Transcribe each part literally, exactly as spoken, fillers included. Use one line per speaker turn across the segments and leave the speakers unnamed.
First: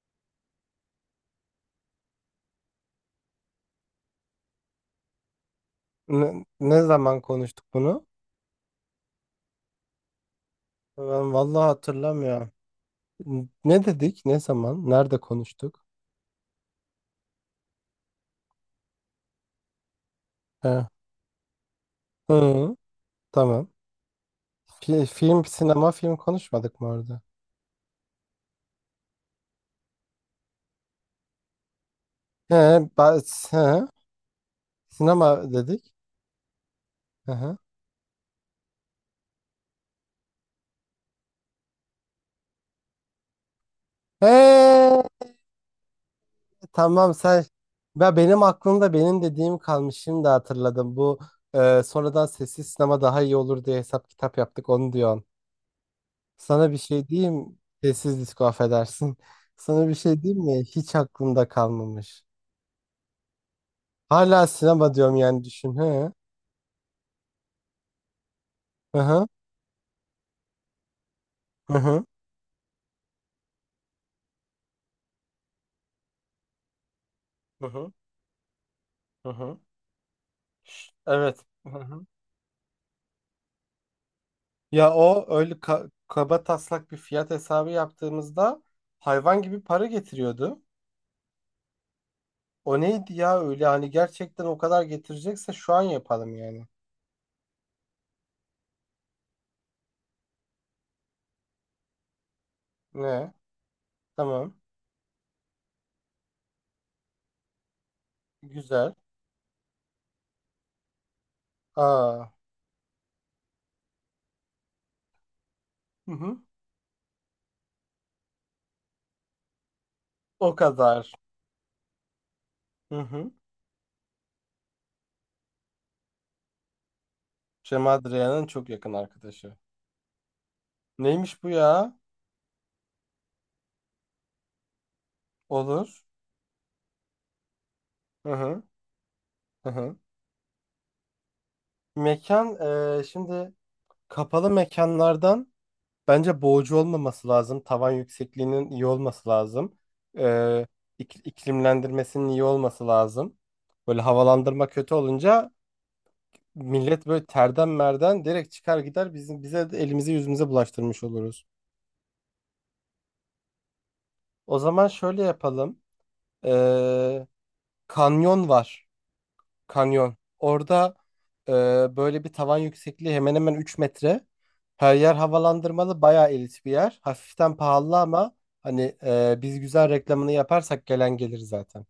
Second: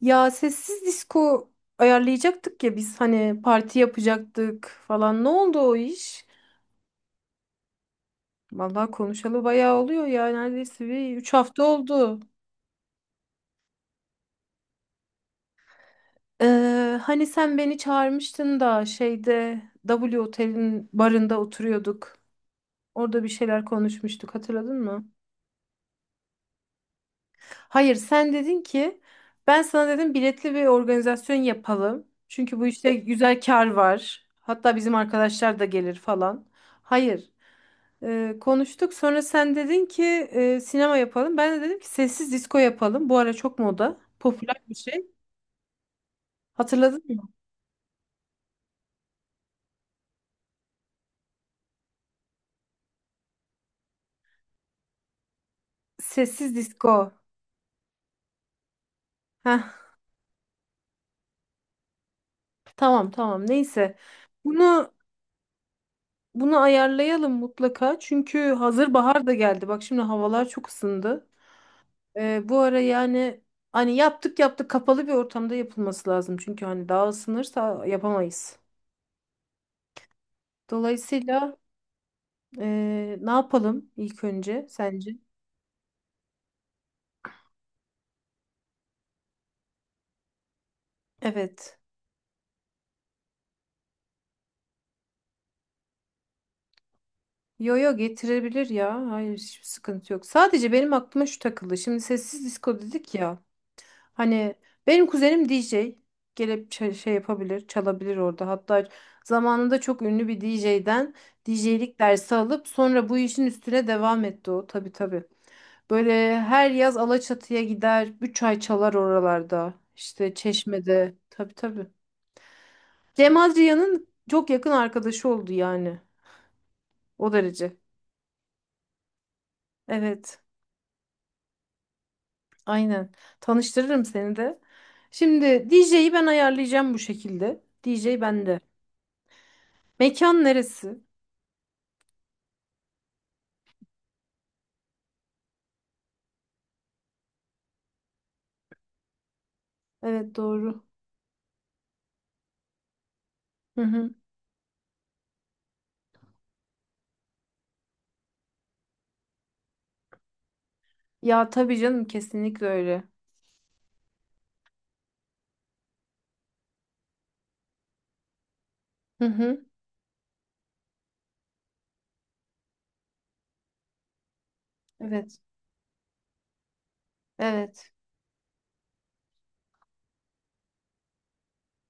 Ya sessiz disco ayarlayacaktık ya biz hani parti yapacaktık falan. Ne oldu o iş?
Ne, ne zaman konuştuk bunu?
Vallahi konuşalı bayağı oluyor ya neredeyse bir üç
Ben
hafta
vallahi
oldu.
hatırlamıyorum. N- Ne dedik? Ne zaman? Nerede konuştuk?
Ee, hani sen beni çağırmıştın da şeyde W
He.
Otel'in barında oturuyorduk.
Hı,
Orada bir şeyler
tamam.
konuşmuştuk, hatırladın
Fi-
mı?
film, sinema, film konuşmadık mı orada?
Hayır, sen dedin ki ben sana dedim biletli bir organizasyon yapalım.
He,
Çünkü bu işte
ba-
güzel kar
he.
var. Hatta bizim
Sinema
arkadaşlar da
dedik.
gelir falan. Hayır.
Hı hı.
Ee, konuştuk. Sonra sen dedin ki e, sinema yapalım. Ben de dedim ki sessiz disco yapalım. Bu ara çok moda. Popüler bir
He,
şey. Hatırladın
tamam
mı?
sen. Ben benim aklımda benim dediğim kalmış. Şimdi hatırladım. Bu e, sonradan sessiz sinema daha iyi olur diye hesap kitap yaptık. Onu diyorsun.
Sessiz
Sana bir şey
disco.
diyeyim. Sessiz disko affedersin.
Heh,
Sana bir şey diyeyim mi? Hiç aklımda kalmamış.
tamam tamam. Neyse.
Hala
Bunu
sinema diyorum yani düşün. He.
bunu ayarlayalım mutlaka. Çünkü hazır
Hı
bahar
hı
da geldi. Bak şimdi havalar çok ısındı.
hı hı
Ee, bu ara yani hani yaptık yaptık, kapalı bir ortamda yapılması lazım. Çünkü hani daha
hı
ısınırsa
hı.
yapamayız.
Hı hı. Evet.
Dolayısıyla
Hı hı.
e, ne yapalım ilk önce
Ya
sence?
o öyle ka- kaba taslak bir fiyat hesabı yaptığımızda hayvan gibi para getiriyordu.
Evet.
O neydi ya öyle hani gerçekten o kadar getirecekse şu an yapalım yani.
Yo yo, getirebilir ya. Hayır, hiçbir sıkıntı yok. Sadece benim aklıma şu takıldı. Şimdi sessiz disco dedik
Ne?
ya. Hani
Tamam.
benim kuzenim D J. Gelip ça- şey yapabilir, çalabilir orada. Hatta
Güzel.
zamanında çok ünlü bir D J'den D J'lik
Aa.
dersi alıp sonra bu işin üstüne devam etti o. Tabii tabii.
Hı
Böyle
hı.
her yaz Alaçatı'ya gider, üç ay çalar oralarda. İşte
O kadar.
Çeşme'de. Tabii tabii.
Hı hı.
Cem Adrian'ın çok yakın arkadaşı oldu yani. O derece.
Cem Adrian'ın çok yakın arkadaşı.
Evet.
Neymiş bu ya?
Aynen. Tanıştırırım seni de. Şimdi
Olur.
D J'yi ben ayarlayacağım bu şekilde. D J
Hı
bende.
hı. Hı hı.
Mekan neresi?
Mekan eee, şimdi kapalı mekanlardan bence boğucu olmaması lazım. Tavan yüksekliğinin iyi olması lazım.
Evet,
Eee
doğru.
ik- iklimlendirmesinin iyi olması lazım.
Hı
Böyle
hı.
havalandırma kötü olunca millet böyle terden merden direkt çıkar gider bizim bize de elimizi yüzümüze bulaştırmış oluruz.
Ya tabii canım, kesinlikle öyle.
O zaman şöyle yapalım. Eee, kanyon var.
Hı hı.
Kanyon. Orada e, böyle bir tavan yüksekliği hemen hemen üç metre. Her yer
Evet.
havalandırmalı, bayağı elit bir yer. Hafiften
Evet.
pahalı ama hani e, biz güzel reklamını yaparsak gelen gelir zaten.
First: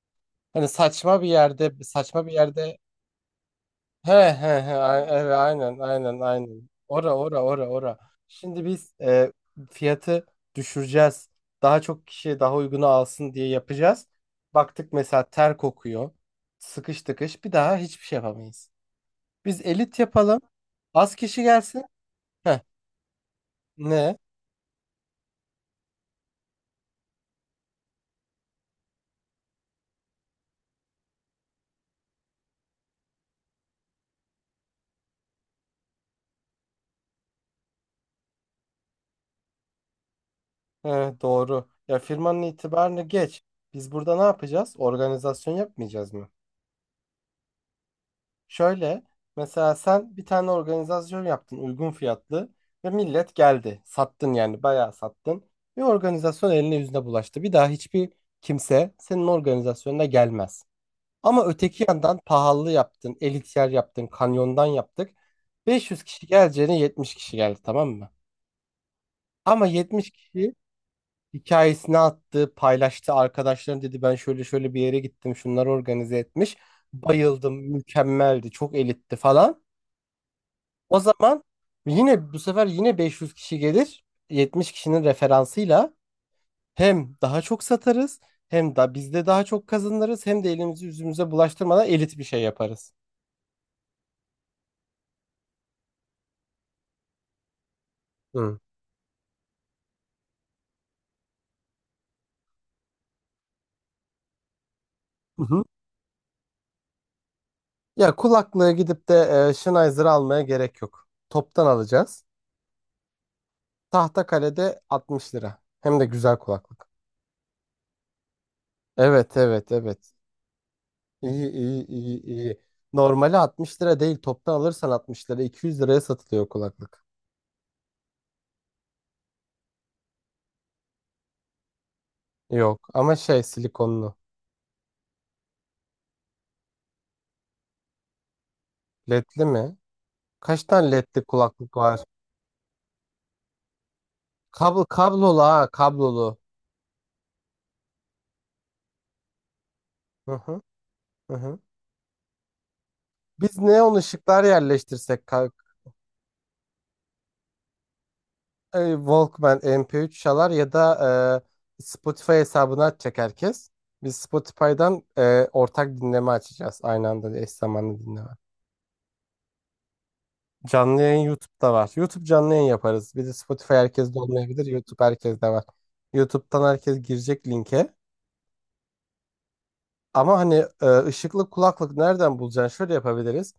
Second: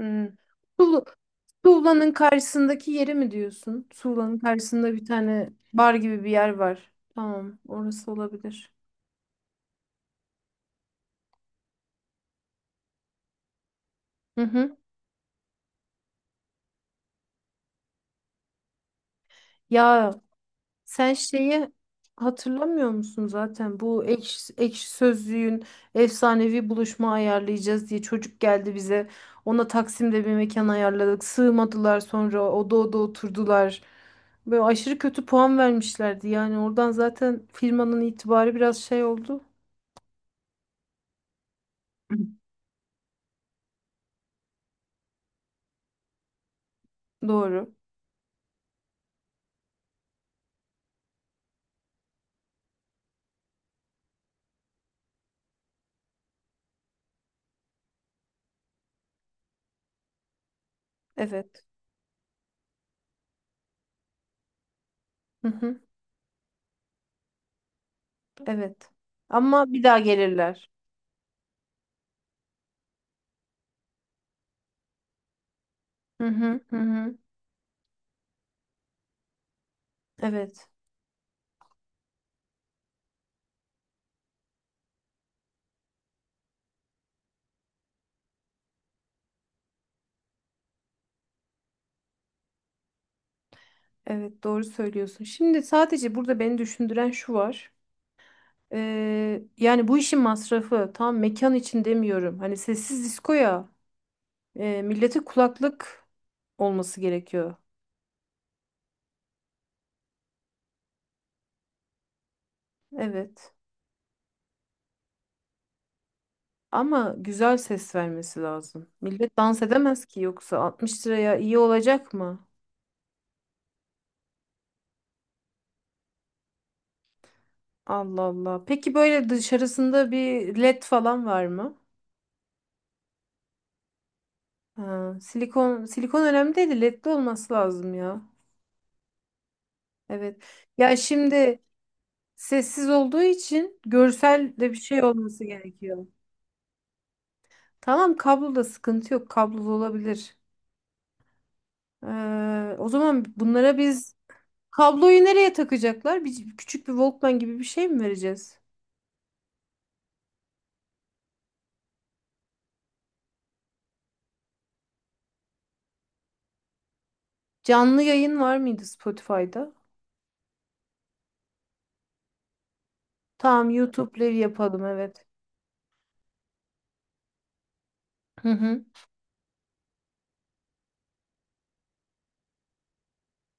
Hı.
Hani
Tuğla-
saçma bir yerde,
Tuğla'nın
saçma bir yerde.
karşısındaki yeri mi diyorsun?
He
Tuğla'nın
he he,
karşısında bir
a- evet
tane
aynen
bar
aynen
gibi bir yer
aynen.
var.
Ora ora
Tamam,
ora ora.
orası
Şimdi
olabilir.
biz e, fiyatı düşüreceğiz. Daha çok kişi daha uygunu alsın diye yapacağız.
Hı hı.
Baktık mesela ter kokuyor. Sıkış tıkış bir daha hiçbir şey yapamayız. Biz elit
Ya
yapalım.
sen
Az kişi
şeyi
gelsin. Heh,
hatırlamıyor musun, zaten bu
ne?
ekşi, ekşi sözlüğün efsanevi buluşma ayarlayacağız diye çocuk geldi bize. Ona Taksim'de bir mekan ayarladık. Sığmadılar, sonra oda oda oturdular. Böyle aşırı kötü puan vermişlerdi. Yani oradan zaten firmanın itibarı biraz şey oldu.
Heh, doğru. Ya firmanın itibarını geç. Biz burada ne yapacağız? Organizasyon yapmayacağız mı?
Doğru.
Şöyle, mesela sen bir tane organizasyon yaptın uygun fiyatlı ve millet geldi. Sattın yani bayağı sattın. Bir organizasyon eline yüzüne bulaştı. Bir daha hiçbir kimse senin organizasyonuna gelmez. Ama
Evet.
öteki yandan pahalı yaptın, elit yer yaptın, kanyondan yaptık.
Hı hı.
beş yüz kişi geleceğine yetmiş kişi geldi, tamam mı?
Evet.
Ama
Ama bir daha
yetmiş kişi
gelirler.
hikayesini attı, paylaştı. Arkadaşlarım dedi, ben şöyle şöyle bir yere gittim. Şunları organize
Hı
etmiş.
hı hı. Hı.
Bayıldım, mükemmeldi, çok elitti falan.
Evet.
O zaman yine bu sefer yine beş yüz kişi gelir. yetmiş kişinin referansıyla hem daha çok satarız, hem de biz de daha çok kazanırız, hem de elimizi yüzümüze bulaştırmadan elit bir şey yaparız.
Evet, doğru söylüyorsun. Şimdi sadece burada beni düşündüren şu var.
Hı.
Ee, yani bu işin masrafı tam mekan için demiyorum. Hani sessiz disko e, millete
Hı hı.
kulaklık olması gerekiyor.
Ya kulaklığı gidip de e, Sennheiser almaya gerek yok. Toptan alacağız.
Evet.
Tahtakale'de altmış lira. Hem de güzel kulaklık.
Ama güzel ses vermesi lazım. Millet
Evet
dans
evet evet.
edemez ki yoksa, altmış liraya
İyi
iyi
iyi
olacak
iyi
mı?
iyi. Normali altmış lira değil. Toptan alırsan altmış lira. iki yüz liraya satılıyor kulaklık.
Allah Allah. Peki böyle dışarısında bir led falan var mı?
Yok ama şey silikonlu.
Ha, silikon silikon önemli değil de ledli olması lazım ya.
L E D'li mi?
Evet.
Kaç tane
Ya
L E D'li
şimdi,
kulaklık var?
sessiz olduğu için görsel de bir
Kablo
şey
kablolu
olması
ha
gerekiyor.
kablolu.
Tamam, kabloda sıkıntı yok. Kablolu
Hı
olabilir.
hı, hı hı.
Ee, o zaman
Biz
bunlara
neon
biz
ışıklar yerleştirsek
kabloyu
ka-
nereye takacaklar? Bir, küçük bir Walkman gibi bir şey mi vereceğiz?
e, Walkman M P üç çalar ya da e, Spotify hesabını açacak herkes. Biz Spotify'dan e, ortak dinleme açacağız. Aynı anda eş zamanlı
Canlı
dinleme.
yayın var mıydı Spotify'da?
Canlı yayın YouTube'da var. YouTube canlı yayın yaparız. Bir de
Tamam,
Spotify
YouTube
herkeste
Live
olmayabilir.
yapalım,
YouTube
evet.
herkeste var. YouTube'dan herkes girecek linke.
Hı hı.
Ama hani e, ışıklı kulaklık nereden bulacaksın? Şöyle yapabiliriz.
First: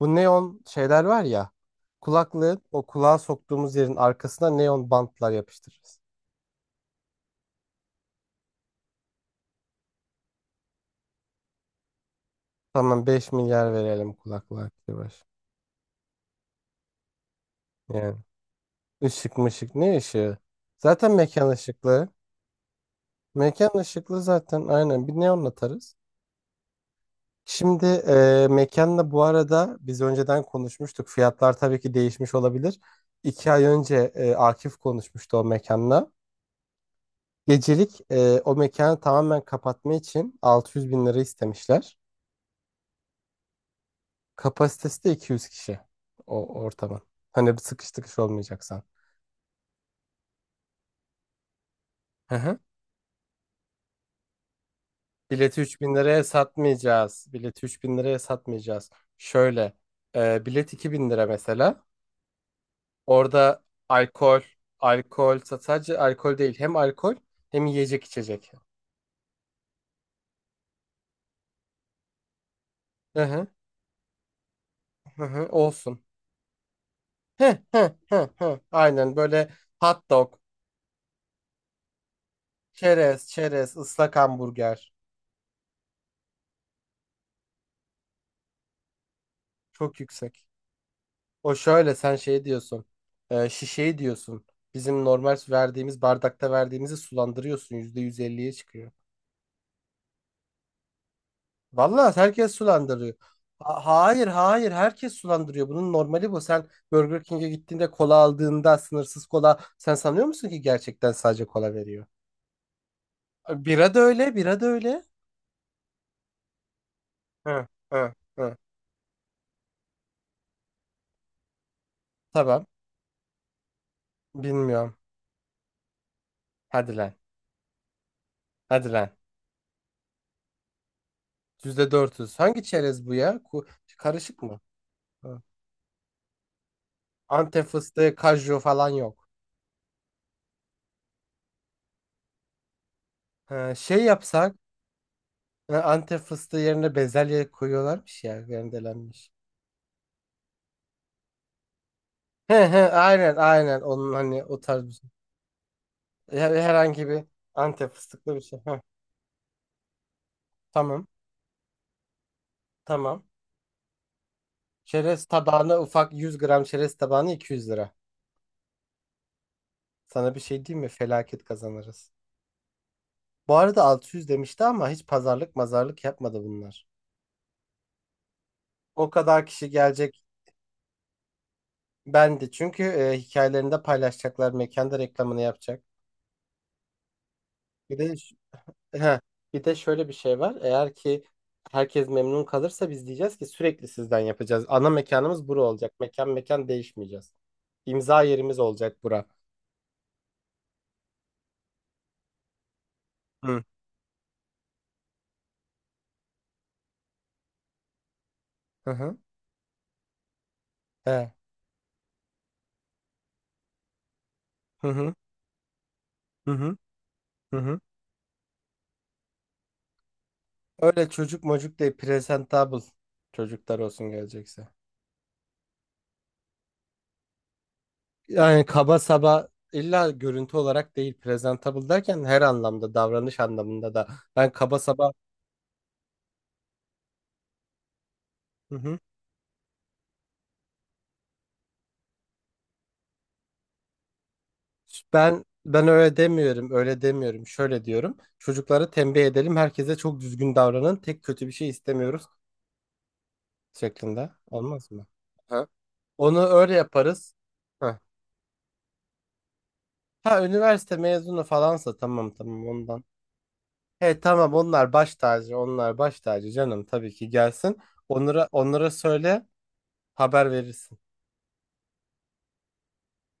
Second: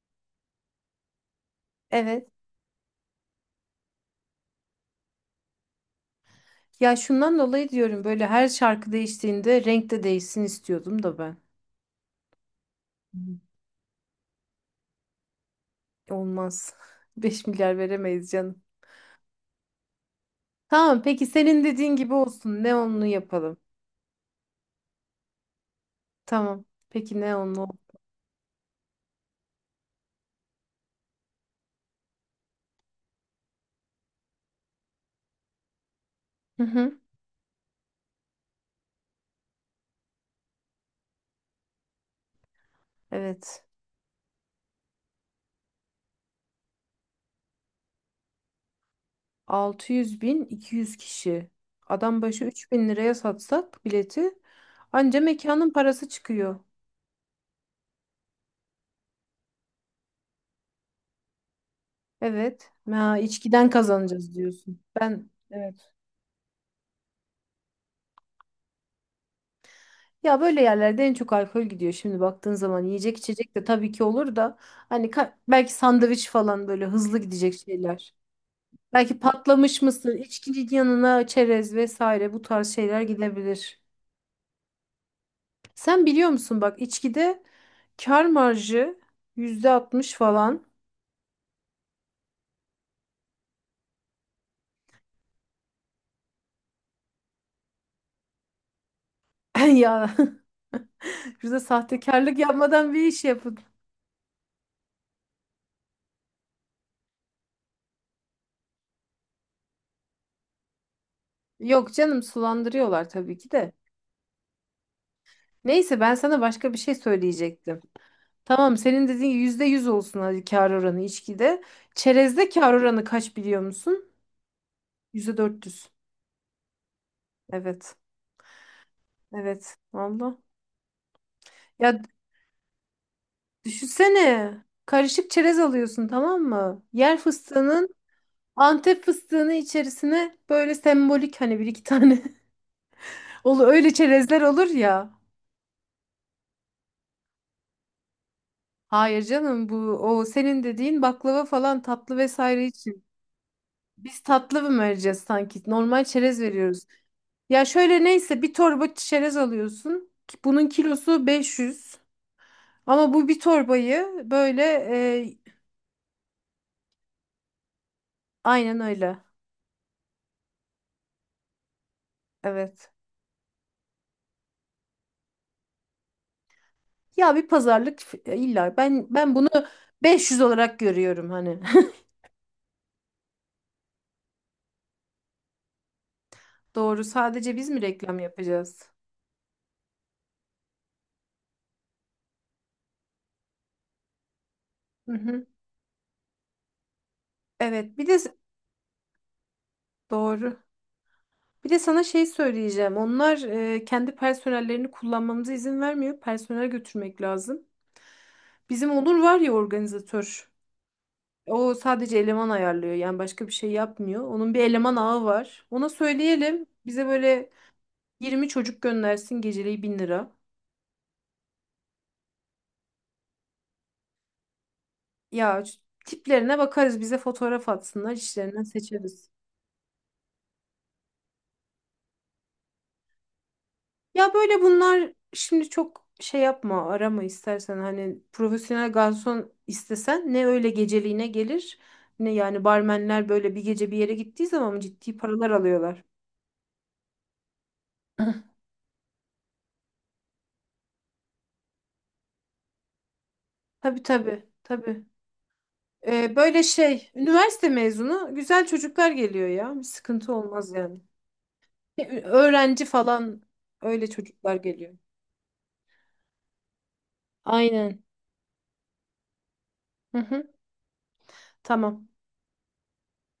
Bu neon şeyler var ya.
Evet.
Kulaklığı o kulağa soktuğumuz yerin arkasına neon bantlar yapıştırırız.
Ya şundan dolayı diyorum, böyle her şarkı değiştiğinde renk de değişsin istiyordum da ben.
Tamam,
Hı.
beş milyar verelim kulaklığa. Yavaş.
Olmaz. Beş milyar
Yani
veremeyiz canım.
ışık mışık, ne ışığı?
Tamam,
Zaten
peki
mekan
senin dediğin
ışıklı.
gibi olsun. Neonlu yapalım.
Mekan ışıklı zaten, aynen bir neon atarız.
Tamam. Peki, neonlu.
Şimdi e, mekanla bu arada biz önceden konuşmuştuk. Fiyatlar tabii ki değişmiş olabilir. İki ay önce e, Akif konuşmuştu o mekanla.
Hı hı.
Gecelik e, o mekanı tamamen kapatma için altı yüz bin lira istemişler.
Evet.
Kapasitesi de iki yüz kişi o ortamın. Hani bir sıkış tıkış olmayacaksan.
altı yüz bin, iki yüz kişi. Adam başı üç bin liraya satsak bileti, anca
Bileti
mekanın
üç bin
parası
liraya
çıkıyor.
satmayacağız. Bileti üç bin liraya satmayacağız. Şöyle e, bilet iki bin lira mesela.
Evet. Ha,
Orada
içkiden kazanacağız
alkol,
diyorsun. Ben,
alkol sa-
evet.
sadece alkol değil. Hem alkol hem yiyecek içecek.
Ya böyle yerlerde en çok alkol gidiyor şimdi baktığın zaman. Yiyecek
Hı hı,
içecek de tabii ki olur da hani
hı
ka-
hı,
belki
olsun.
sandviç falan, böyle hızlı gidecek
Hı hı,
şeyler.
hı hı. Aynen
Belki
böyle
patlamış
hot
mısır,
dog,
içkinin yanına çerez vesaire, bu tarz şeyler
çerez, çerez,
gidebilir.
ıslak hamburger.
Sen biliyor musun bak, içkide kar marjı
Çok
yüzde altmış
yüksek.
falan.
O şöyle sen şey diyorsun. E, şişeyi diyorsun. Bizim normal verdiğimiz bardakta verdiğimizi sulandırıyorsun. Yüzde yüz elliye çıkıyor.
Ya, şurada
Vallahi
sahtekarlık
herkes
yapmadan bir
sulandırıyor.
iş yapın.
Ha- Hayır hayır herkes sulandırıyor. Bunun normali bu. Sen Burger King'e gittiğinde kola aldığında sınırsız kola sen sanıyor musun ki gerçekten sadece kola
Yok
veriyor?
canım, sulandırıyorlar tabii ki de.
Bira da öyle, bira da öyle.
Neyse, ben sana başka bir şey
Hı,
söyleyecektim.
hı, hı.
Tamam, senin dediğin yüzde yüz olsun hadi, kar oranı içkide. Çerezde
Tamam.
kar oranı kaç biliyor musun?
Bilmiyorum.
Yüzde dört yüz.
Hadi lan.
Evet.
Hadi lan.
Evet. Valla. Ya
yüzde dört yüz. Hangi çerez bu ya? Ku- Karışık
düşünsene.
mı?
Karışık
Hı.
çerez alıyorsun, tamam mı? Yer
Antep
fıstığının,
fıstığı, kaju falan
Antep
yok.
fıstığını içerisine böyle sembolik, hani bir iki tane olur
Hı,
öyle
şey
çerezler,
yapsak,
olur ya.
hı, Antep fıstığı yerine bezelye koyuyorlarmış ya,
Hayır
rendelenmiş.
canım, bu o senin dediğin baklava falan tatlı
He
vesaire
he
için.
aynen aynen onun
Biz
hani o
tatlı mı
tarz bir şey.
vereceğiz sanki? Normal çerez
Her-
veriyoruz.
Herhangi bir
Ya
Antep
şöyle,
fıstıklı
neyse
bir
bir
şey. Heh,
torba çerez alıyorsun. Bunun
tamam
kilosu beş yüz. Ama
tamam.
bu bir torbayı böyle,
Çerez
e,
tabağına ufak yüz gram çerez tabağına iki yüz lira.
aynen öyle.
Sana bir şey diyeyim mi? Felaket kazanırız.
Evet.
Bu arada altı yüz demişti ama hiç pazarlık mazarlık yapmadı bunlar.
Ya bir pazarlık f- e, illa ben
O
ben
kadar
bunu
kişi gelecek.
beş yüz olarak görüyorum hani.
Ben de çünkü e, hikayelerinde paylaşacaklar. Mekanda reklamını yapacak.
Doğru. Sadece biz mi
Bir de
reklam yapacağız?
Heh, bir de şöyle bir şey var. Eğer ki herkes memnun kalırsa biz diyeceğiz ki sürekli sizden yapacağız. Ana
Hı hı.
mekanımız bura olacak. Mekan mekan değişmeyeceğiz.
Evet. Bir de
İmza yerimiz olacak bura.
doğru. Bir de sana şey söyleyeceğim. Onlar
Hı.
e, kendi personellerini kullanmamıza izin vermiyor. Personel götürmek lazım. Bizim
Hı hı.
Onur var ya, organizatör.
He.
O sadece eleman ayarlıyor. Yani başka bir şey yapmıyor. Onun bir
Hı
eleman
hı.
ağı var. Ona
Hı
söyleyelim.
hı.
Bize böyle
Hı hı.
yirmi çocuk göndersin, geceliği bin lira.
Öyle çocuk mocuk değil. Presentable çocuklar olsun gelecekse.
Ya, tiplerine bakarız. Bize fotoğraf atsınlar, işlerinden
Yani kaba
seçeriz.
saba illa görüntü olarak değil. Presentable derken her anlamda davranış anlamında da.
Ya
Ben
böyle
kaba saba.
bunlar şimdi çok şey yapma, arama istersen hani
Hı
profesyonel
hı.
garson istesen ne öyle geceliğine gelir, ne yani barmenler böyle bir gece bir yere gittiği zaman ciddi
Ben
paralar
ben
alıyorlar.
öyle demiyorum, öyle demiyorum. Şöyle diyorum. Çocuklara tembih edelim. Herkese çok düzgün davranın. Tek kötü bir şey istemiyoruz
Tabii
şeklinde.
tabii
Olmaz mı?
tabii.
Ha?
Ee,
Onu
böyle
öyle
şey,
yaparız.
üniversite
Heh.
mezunu güzel çocuklar geliyor ya, bir sıkıntı
Ha,
olmaz
üniversite
yani.
mezunu falansa
E, Ö-
tamam tamam
Öğrenci
ondan.
falan, öyle
He, tamam,
çocuklar
onlar
geliyor.
baş tacı, onlar baş tacı canım, tabii ki gelsin.
Aynen.
Onlara onlara söyle,
Hı hı.
haber verirsin.
Tamam.